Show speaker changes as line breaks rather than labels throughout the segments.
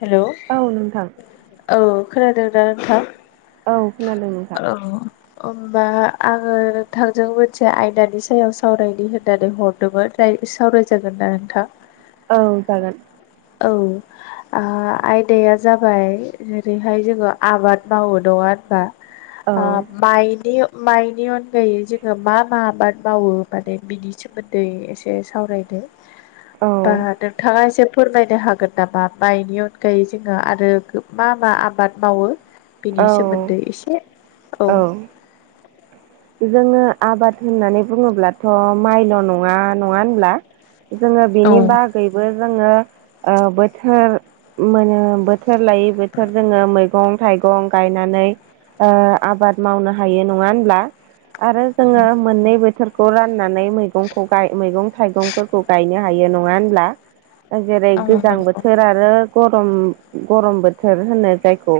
हेल'
औ नोंथां
औ। खोनादों दा नोंथां
औ खोनादों नोंथां
होनबा आङो नोंथांजों मोनसे आयदानि सायाव सावरायनो होननानै हरदोंमोन सावरायजागोन ना नोंथां
औ जागोन
औ ओ आयदाया जाबाय जेरैहाय जोङो आबाद मावो नङा होनबा? आ
औ
मायनि माइनि अनगायै जोङो मा मा आबाद मावो माने बिनि सोमोन्दै एसे सावरायदो। बा
औ
नोंथाङा जेब फोरमायनो हागोन नामा माइनि अनगायै जोङो आरो मा मा आबाद मावो? बिनि
औ
सोमोन्दै एसे औ।
जोङो आबाद होननानै बुङोब्लाथ' माइल' नङा नङा होनब्ला? जोङो
औ
बिनि बागैबो जोङो बोथोर मोनो बोथ बोथोर लायै बोथोर जोङो मै मैगं थाइगं गायनानै ओ आबाद मावनो हायो नङा होनब्ला? आरो जोङो मोननै बोथोर खौ राननानै मैगंखौ गाय मैगं थाइगंफोरखौ गायनो हायो नङा होनब्ला? जेरै गोजां
औ
बोथोर आरो गरम गरम बोथोर होनो जायखौ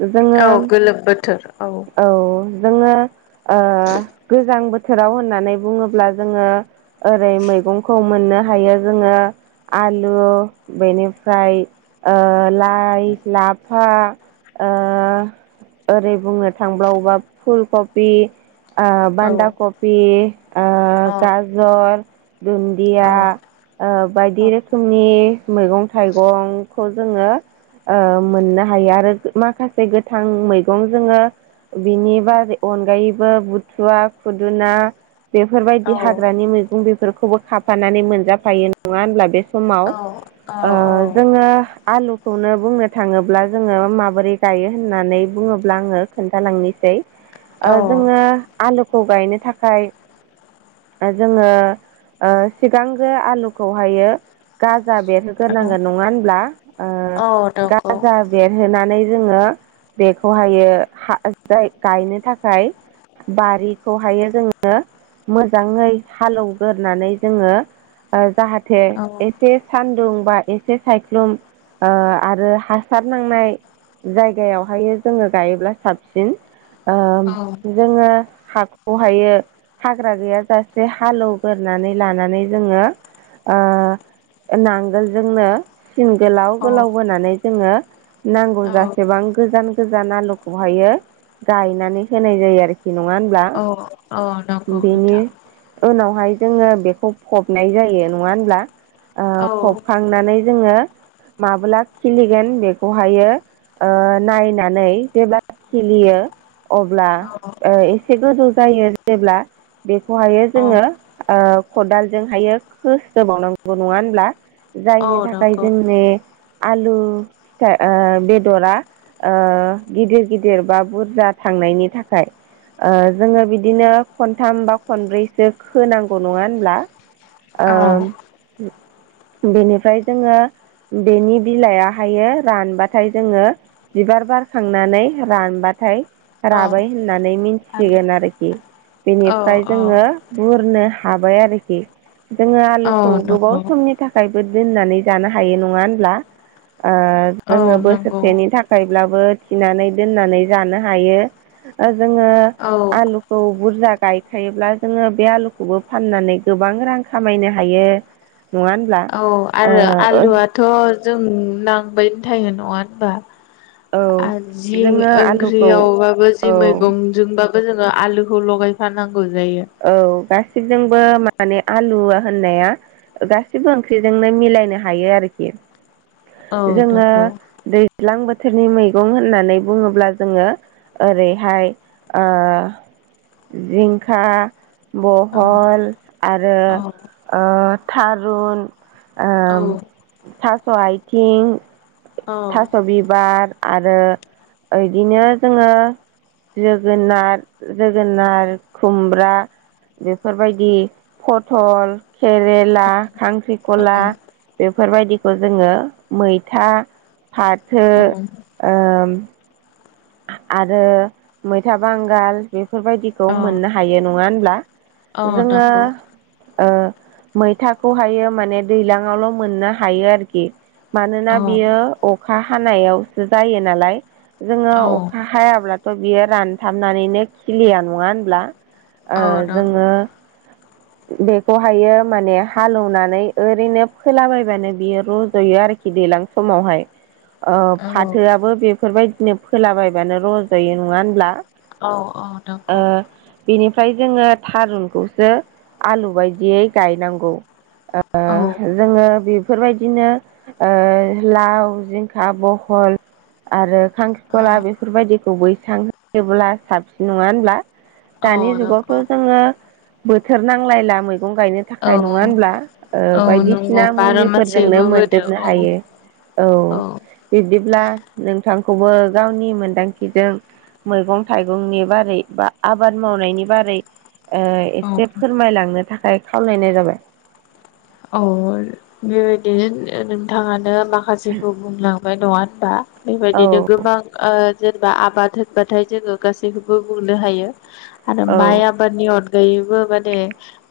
जोङो
गोलोम बोथोर
औ जोङो गोजां बोथोराव होननानै बुङोब्ला जोङो ओरै मैगंखौ मोनो। हायो जोङो आलु बेनिफ्राय ओ लाइ लाइ लाफा ओ ओरै बुंनो थांबावोबा फुल कपि ओ
औ
बान्दा खफि
औ
गाजर
औ
दुन्दिया ओ बायदि
औ
रोखोमनि मैगं थाइगंखौ जोङो ओ मोननो हायो आरो माखासे गोथां मैगं जोङो बिनि बा अनगायै बो बुथुवा खुदुना बेफोरबायदि हाग्रानि मैगं बेफोर खौबो खाफानानै मोनजाफायो नङा होनब्ला बे समाव
औ औ
ओ
औ
जोङो आलु खौनो बुंनो थाङोब्ला जोङो माबोरै गायो होननानै बुङोब्ला आङो खोन्थालांनोसै।
नंगौ
जोङो आलुखौ गायनो थाखाय जोङो ओ सिगांग्रो आलुखौ हायो गा
औ
बेरहोग्रोनांगोन नङा होनब्ला ओ गाजा बेरहोनानै जोङो बेखौहायो [unintelligible] गायनो थाखाय बारिखौहायो जोङो मोजाङै हालेवग्रोनानै जोङो जाहाथ थे एसे सान्दुं बा एसे सायख्लुम ओ आरो हासार नांनाय जायगायावहाय जोङो गायोब्ला साबसिन
औ।
ओ जोङो हाखौ हायो हाग्रा गैयाजासे हालौग्रोनानै लानानै जोङो ओ नांगोलजोंनो सिन गोलाव
औ
गोलाव बोनानै जोङो नांगौ
औ
जासेबां गोजान गोजान जान आलुखौहायो गायनानै होनाय जायो आरोखि। नङा होनब्ला
औ औ नंगौ
बेनि
नोंथां
उनावहाय जोङो बेखौ फबनाय जायो नङा होनब्ला ओ
औ
फबखांनानै जोङो माबोला खिलिगोन बेखौहायो ओ नायनानै जेब्ला खिलियो अब्ला
औ
एसे गोजौ जायो जेब्ला बेखौहायो
औ
जोङो ओ खदालजोंहायो खोस्रोबावनांगौ नङा होनब्ला जायनि
औ
थाखाय
नंगौ
जोंनि आलु फिथा ओ बेदरा ओ गिदिर गिदिर बा बुरजा थांनायनि थाखाय ओ जोङो बिदिनो खनथाम बा खनब्रैसो खोनांगौ नङा होनब्ला?
औ
ओम हो बेनिफ्राय जोङो बेनि बिलाइया हायो रानबाथाय जोङो बिबार बार खांनानै रानबाथाय
औ
राबाय होननानै
औ
मिन्थिगोन आरोखि बेनिफ्राय जोङो
औ
बुर नो हाबाय आरोखि जोङो आलुखौ गोबाव
नंगौ
समनि थाखाय बोद दोननानै जानो हायो नङा होनब्ला ओ
औ
जोङो
नंगौ
बोसोरसेनि थाखाय ब्लाबो थिनानै दोननानै जानो हायो। हो ओ जोङो
औ
आलुखौ बुरजा गायखायोब्ला जोङो बे आलुखौबो फाननानै गोबां रां खामायनो हायो नङा होनब्ला?
औ आरो
ओ
आलुआथ' जों नांबायनो थायो नङा होनबा?
औ
आर जि
जोङो आलुखौ
ओंख्रियावबाबो जि
औ
मैगंजोंबाब बो जोङो आलुखौ लगायफानांग
औ गास सिबजोंबो माने आलुया ओ होननाया गासिबो ओंख्रिजोंनो मिलायनो हायो आरोखि।
[inaudible]
जोङो
नंगौ
दैज्लां बोथ थोरनि मैगं होननानै बुङोब्ला जोङो ओरैहाय ओ जिंखा
औ
बहल आरो
औ
ओ थारुन
औ
ओम थास' आइथिं ओ
औ
थास' बिबार आरो ओ इदिनो जोङो जोगोनार जोगोनार, खुमब्रा बेफोरबायदि फथल, खेरेला, खांख्रि खला बेफोरबायदिखौ जोङो मैथा भात सो ओम खा आरो मैथा बांगाल बे फोरबायदिखौ मोननो हायो नङा होनब्ला
औ
जोङो
नंगौ
ओ मैथाखौहायो माने दैलांआवल' मोननो हायो आरोखि। मानोना
औ
बियो अखा हानायावसो जायो नालाय जोङो
औ
अख हायाब्लाथ' बियो रानथाबनानैनो खिलिया नङा होनब्ला? ओ
औ नंगौ औ
जोङो
नंगौ
बेखौहायो माने हाल एवनानै ओरैनो फोलाबायबानो बियो रज'यो आरोख खि दैलां समावहाय। ओ फाथोआबो बेफोरबायदिनो फोलाबायबानो रजायो नङा होनब्ला?
औ अ नंगौ।
फ्राय जोङो थारुनखौसो आलु बायदियै गायनांगौ। ओ जोङोब बेफोरबायदिनो ओ लाव, जिंखा, बहल आरो खांख्रिखला बेफोरबायदिखौ बैसां होयोब्ला साबसिन नङा होनब्ला? दानि जुगावथ'
नंगौ
जोङो बोथोर नांलायला मैग गं गायनो
औ
थाखाय नङा होनब्ला ओ
औ नंगौ
बायदिसिना
बार'
मुलिफोरजोंनो
मासेबो बोदो
मोनजोबनो
औ
हायो। औ बिब्दिब्ला नोंथांखौबो गावनि मोनदांथिजों मैगं थाइगंनि बारै बा आबाद मावनायनि बारै ओय
औ
से फोरमायलांनो थाखाय खावलायनाय जाबाय
औ ओ बेबायदिनो ओ नोंथाङानो माखासेखौ बुंलां हो नङा होनबा
औ
बेबायदिनो गोबां ओ जेनेबा आबाद होनबाथाय जोङो गासैखौबो बुंनो हायो आरो
औ
माइ आबादनि अन गायैबो माने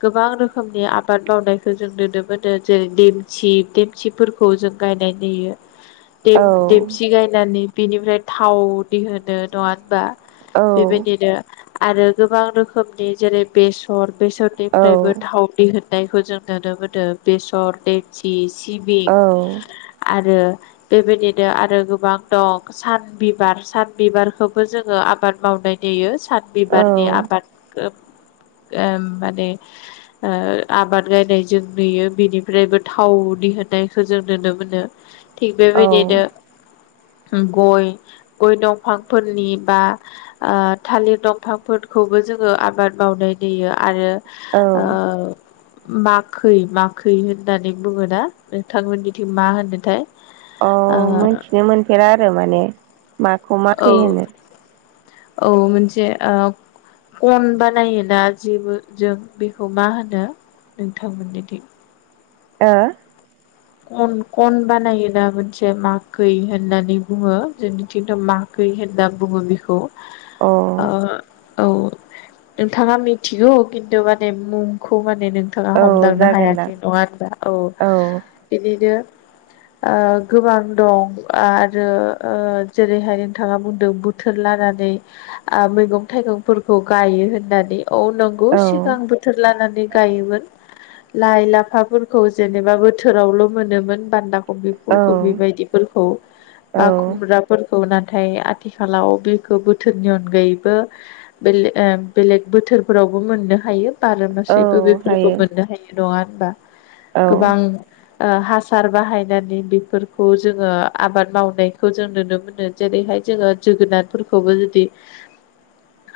गोबां रोखोमनि आबाद मावनायखौ ज जों नुनो मोनो जेरै देमसि देमसिफोरखौ जों गायनाय नुयो। देब
औ
देबसि गायनानै बेनिफ्राय थाव दिहोनो नङा होनबा?
औ
बेबायदिनो आरो गोबां रोखोमनि जेरै बेसर
औ
बेसरनिफ्रायबो थाव दिहुननायखौ जों नुनो मोनो बेसर दमसि सिबिं आरो ओ बेबायदिनो आरो गोबां दं सान बिबार सान बिबारखौबो जोङो आबाद मावनाय दायो
औ
सानबिबारनि आबादखौ ओम माने ओ आबाद दिनै जों नुयो बेनिफ्रायबो थाव दिहुननायखौ जों नुनो मोनो थिग
औ
बेबायदिनो गय गय दंफांफोरनि बा आ थालिर दंफांफोरखौ बो जोङो आबाद मावनाय नुयो आरो
औ
ओ माखै माखै होननानै बुङोना नोंथांमोननिथिं मा होनोथाय
अ
ओ
मोनथिनो मोनफेरा आरो माने माखौ
औ
माखै होनो
औ मोनसे ओब कन बानायोना जेबो जों बेखौ मा होनो नोंथांमोननि थिं
ओ
खन खन बानायोना मोनसे माखै होननानै बुङो जोंनिथिंथ' माखै खै होनना बुङो बेखौ
अह
ओ औ नोंथाङा मिथिगौ खिन्थु माने मुंखौ माने नोंथाङा
औ
हमदांनो
जागोनदां
हायाखै नङा होनबा औ बिदिनो ओ गोबां दं आरो ओ जेरैहाय नोंथाङा बुंदों बोथोर ला नानै ओह मैगं थाइगंफोरखौ गायो होननानै औ नंगौ
औ
सिगां बोथोर लानानै गायोमोन। लाइ-लाफाफोरखौ जेनेबा बोथोरावल' मोनोमोन बान्दा कबि
औ
फल कबि बेबायदिफोरखौ
औ
बा खुमब्राफोर खौ नाथाय आथिखालाव बेखौ बोथोरनि अनगायैबो बे ले ओम बेलेग बोथो सोरफोरावबो मोननो हायो बार मासेबो
औ
बेफोरखौ
हायो
मोननो हायो नङा होनबा
औ
गोबां ओ हासार बाहायनानै बेफोरखौ जोङो आबाद मावनायखौ जों नुनो मोनो जेरैहाय जोङो जोगोनारफोरखौबो जुदि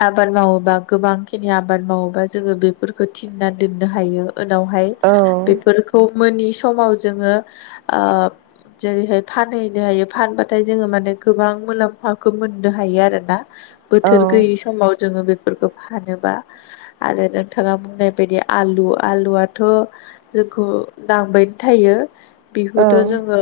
आबाद मावोबा गोबां खिनि आबाद मावोबा जोङो बेफोरखौ थिनना दोननो हायो। उनावहाय
औ
बेफोरखौ मोननि समाव जोङो ओह जेरैहाय फानहैनो हायो फानबाथाय जोङो माने गोबां मुलाम्फाखौ मोननो हायो आरोना
औ
बोथोर गैयि समाव जोङो बे फोरखौ फानोबा आरो नोंथाङा बुंनाय बायदि आलु आलुआथ' खौ नांबाय थायो बेखौथ'
औ
जोङो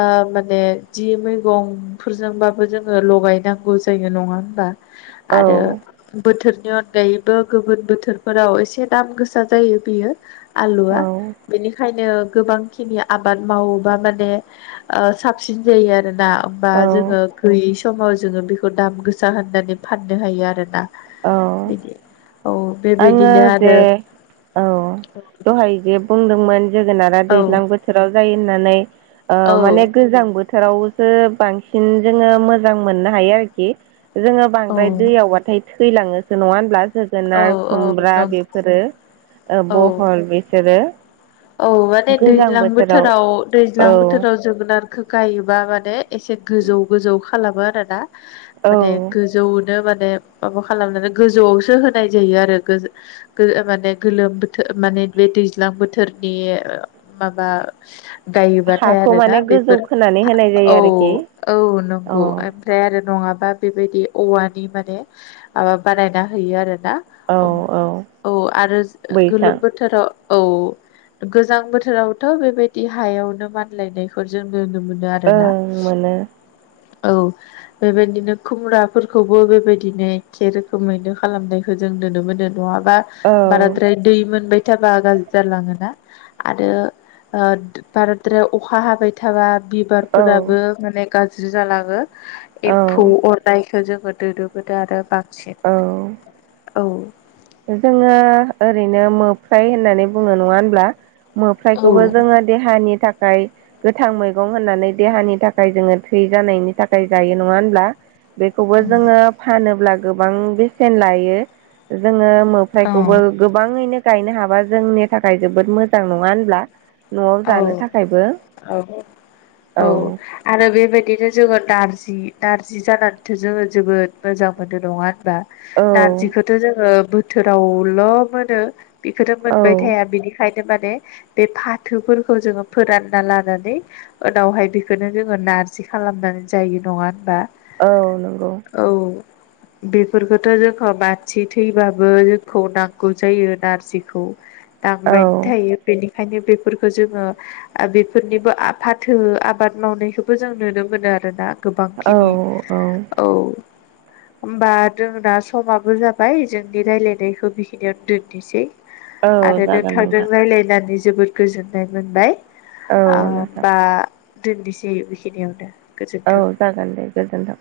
ओ माने जि मैगंफोरजोंबाबो जोङो लगायनांगौ जायो नङा होनबा आरो बोथोर अनगायैबो गुबुन बोथोरफोराव एसे दाम गोसा जायो बेयो
औ
आलुआ बेनिखायनो गोबां खिनि आबाद मावोबा माने ओ साबसिन जायो आरोना होमबा जोङो गैयै समाव जोङो बेखौ दाम गोसा होननानै फाननो हायो आरोना
औ
बिदि औ
आङो
बेबायदिनो आरो
जे औ दहाय जे बुंदोंमोन जोगोनारा
औ
दैज्लां बोथोराव जायो होननानै ओ
औ
माने गोजां बो थोरावसो बांसिन जोङो मोजां मोननो हायो आरोखि जोङो
औ
बांद्राय दैयावबाथाय थैलाङोसो नङा होनब्ला
औ
जोगोनार
औ
खुमब्रा
नं
बेफोरो ओ
औ
बहल बिसोरो
औ माने दैज्लां बोथोराव दैज्लां
औ
बोथोराव जोगोनारखौ गायोबा माने एसे गोजौ गोजौ खालामो आरोना
औ
माने गोजौयैनो माबा खालामनानै गोजौ आव सो होनाय जायो आरो गो -गो माने गोलोम बोथोर माने बे दैज्लां बोथोरनि ओ गायोबाथाय
हाखौ
आरो ना
माने गोजौ
बेफोर
खोनानै होनाय जायो
औ
आरोखि
औ
अ
नंगौ ओमफ्राय आरो नङा बा बेबायदि औवानि माने माबा बानायना होयो आरो ना
औ औ
औ आरो
बैसां
गोलोम बोथोराव औ गोजां बोथोरावथ' बेबायदि हायावनो मानलायनायखौ जों नुनो मोनो आरोना।
ओं मोनो
औ बेबायदिनो खुम्राफोरखौबो बेबायदिनो एखे रोखोमैनो खालामनायखौ जों नुनो मोनो नङाबा
औ
बाराद्राय दै मोनबाय थाबा गाज्रि जालाङोना। आरो ओ बाराद्रायाव अखा हाबाय थाबा
औ
बिबारफोराबो माने गाज्रि जालाङो एम्फौ
औ
अरनाय बेखौ जोङो नुनो मोनो आरो बांसिन
औ
औ
जोङो ओरैनो मोफ्राय होननानै बुङो नङा होनब्ला
औ
मोफ्रायाइखौबो जोङो देहानि थाखा खाय गोथां मैगं होननानै देहानि थाखाय जोङो थै जानायनि थाखाय जायो नङा होनब्ला। बेखौबो जोङो फानोब्ला गोबां बेसेन लायो जोङो
औ
मोफ्रायखौबो गोबाङैनो गायनो हाबा जोंनि थाखाय जोबोद मोजां नङा होनब्ला। न'आव
औ
जानो थाखायबो
औ औ आरो बेबाय बिदिनो जोङो नारजि नारजि जानानैथ' जोङो जोबोद मोजां मोनो नङा होन बा
औ
नारजिखौथ' जोङो बोथोरावल' मोनो। बेखौथ'
औ
मोनबाय थाया बिनिखायनो माने बे फाथोफोरखौ जोङो फोरानना लानानै उनावहाय बेखौनो जोङो नारजि खालामनानै जायो। नङा होनबा?
औ नंगौ।
औ बेफोरखौथ' जोंखौ मानसि थैबाबो जोंखौ नांगौ जायो नारजिखौ।
औ
नांबायनो थायो। बेनिखायनो बे फोरफोरखौ जोङो आ बेफोरनिबो फाथो आबाद मावनायखौबो जों नुनो मोनो आरोना।
औ
गोबांखिनि।
औ
औ होमबा जोंना समाबो जाबाय जोंनि रायलायनायखौ बेखिनियावनो दोननोसै।
औ
आरो
जागोन
नोंथांजों
नोंथां
राय्लायनानै जोबोद गोजोननाय मोनबाय।
औ
ओ
नोंथां
बा दोननोसै बेखिनियावनो।
औ
गोजोन्थों
जागोन दे गोजोन्थों।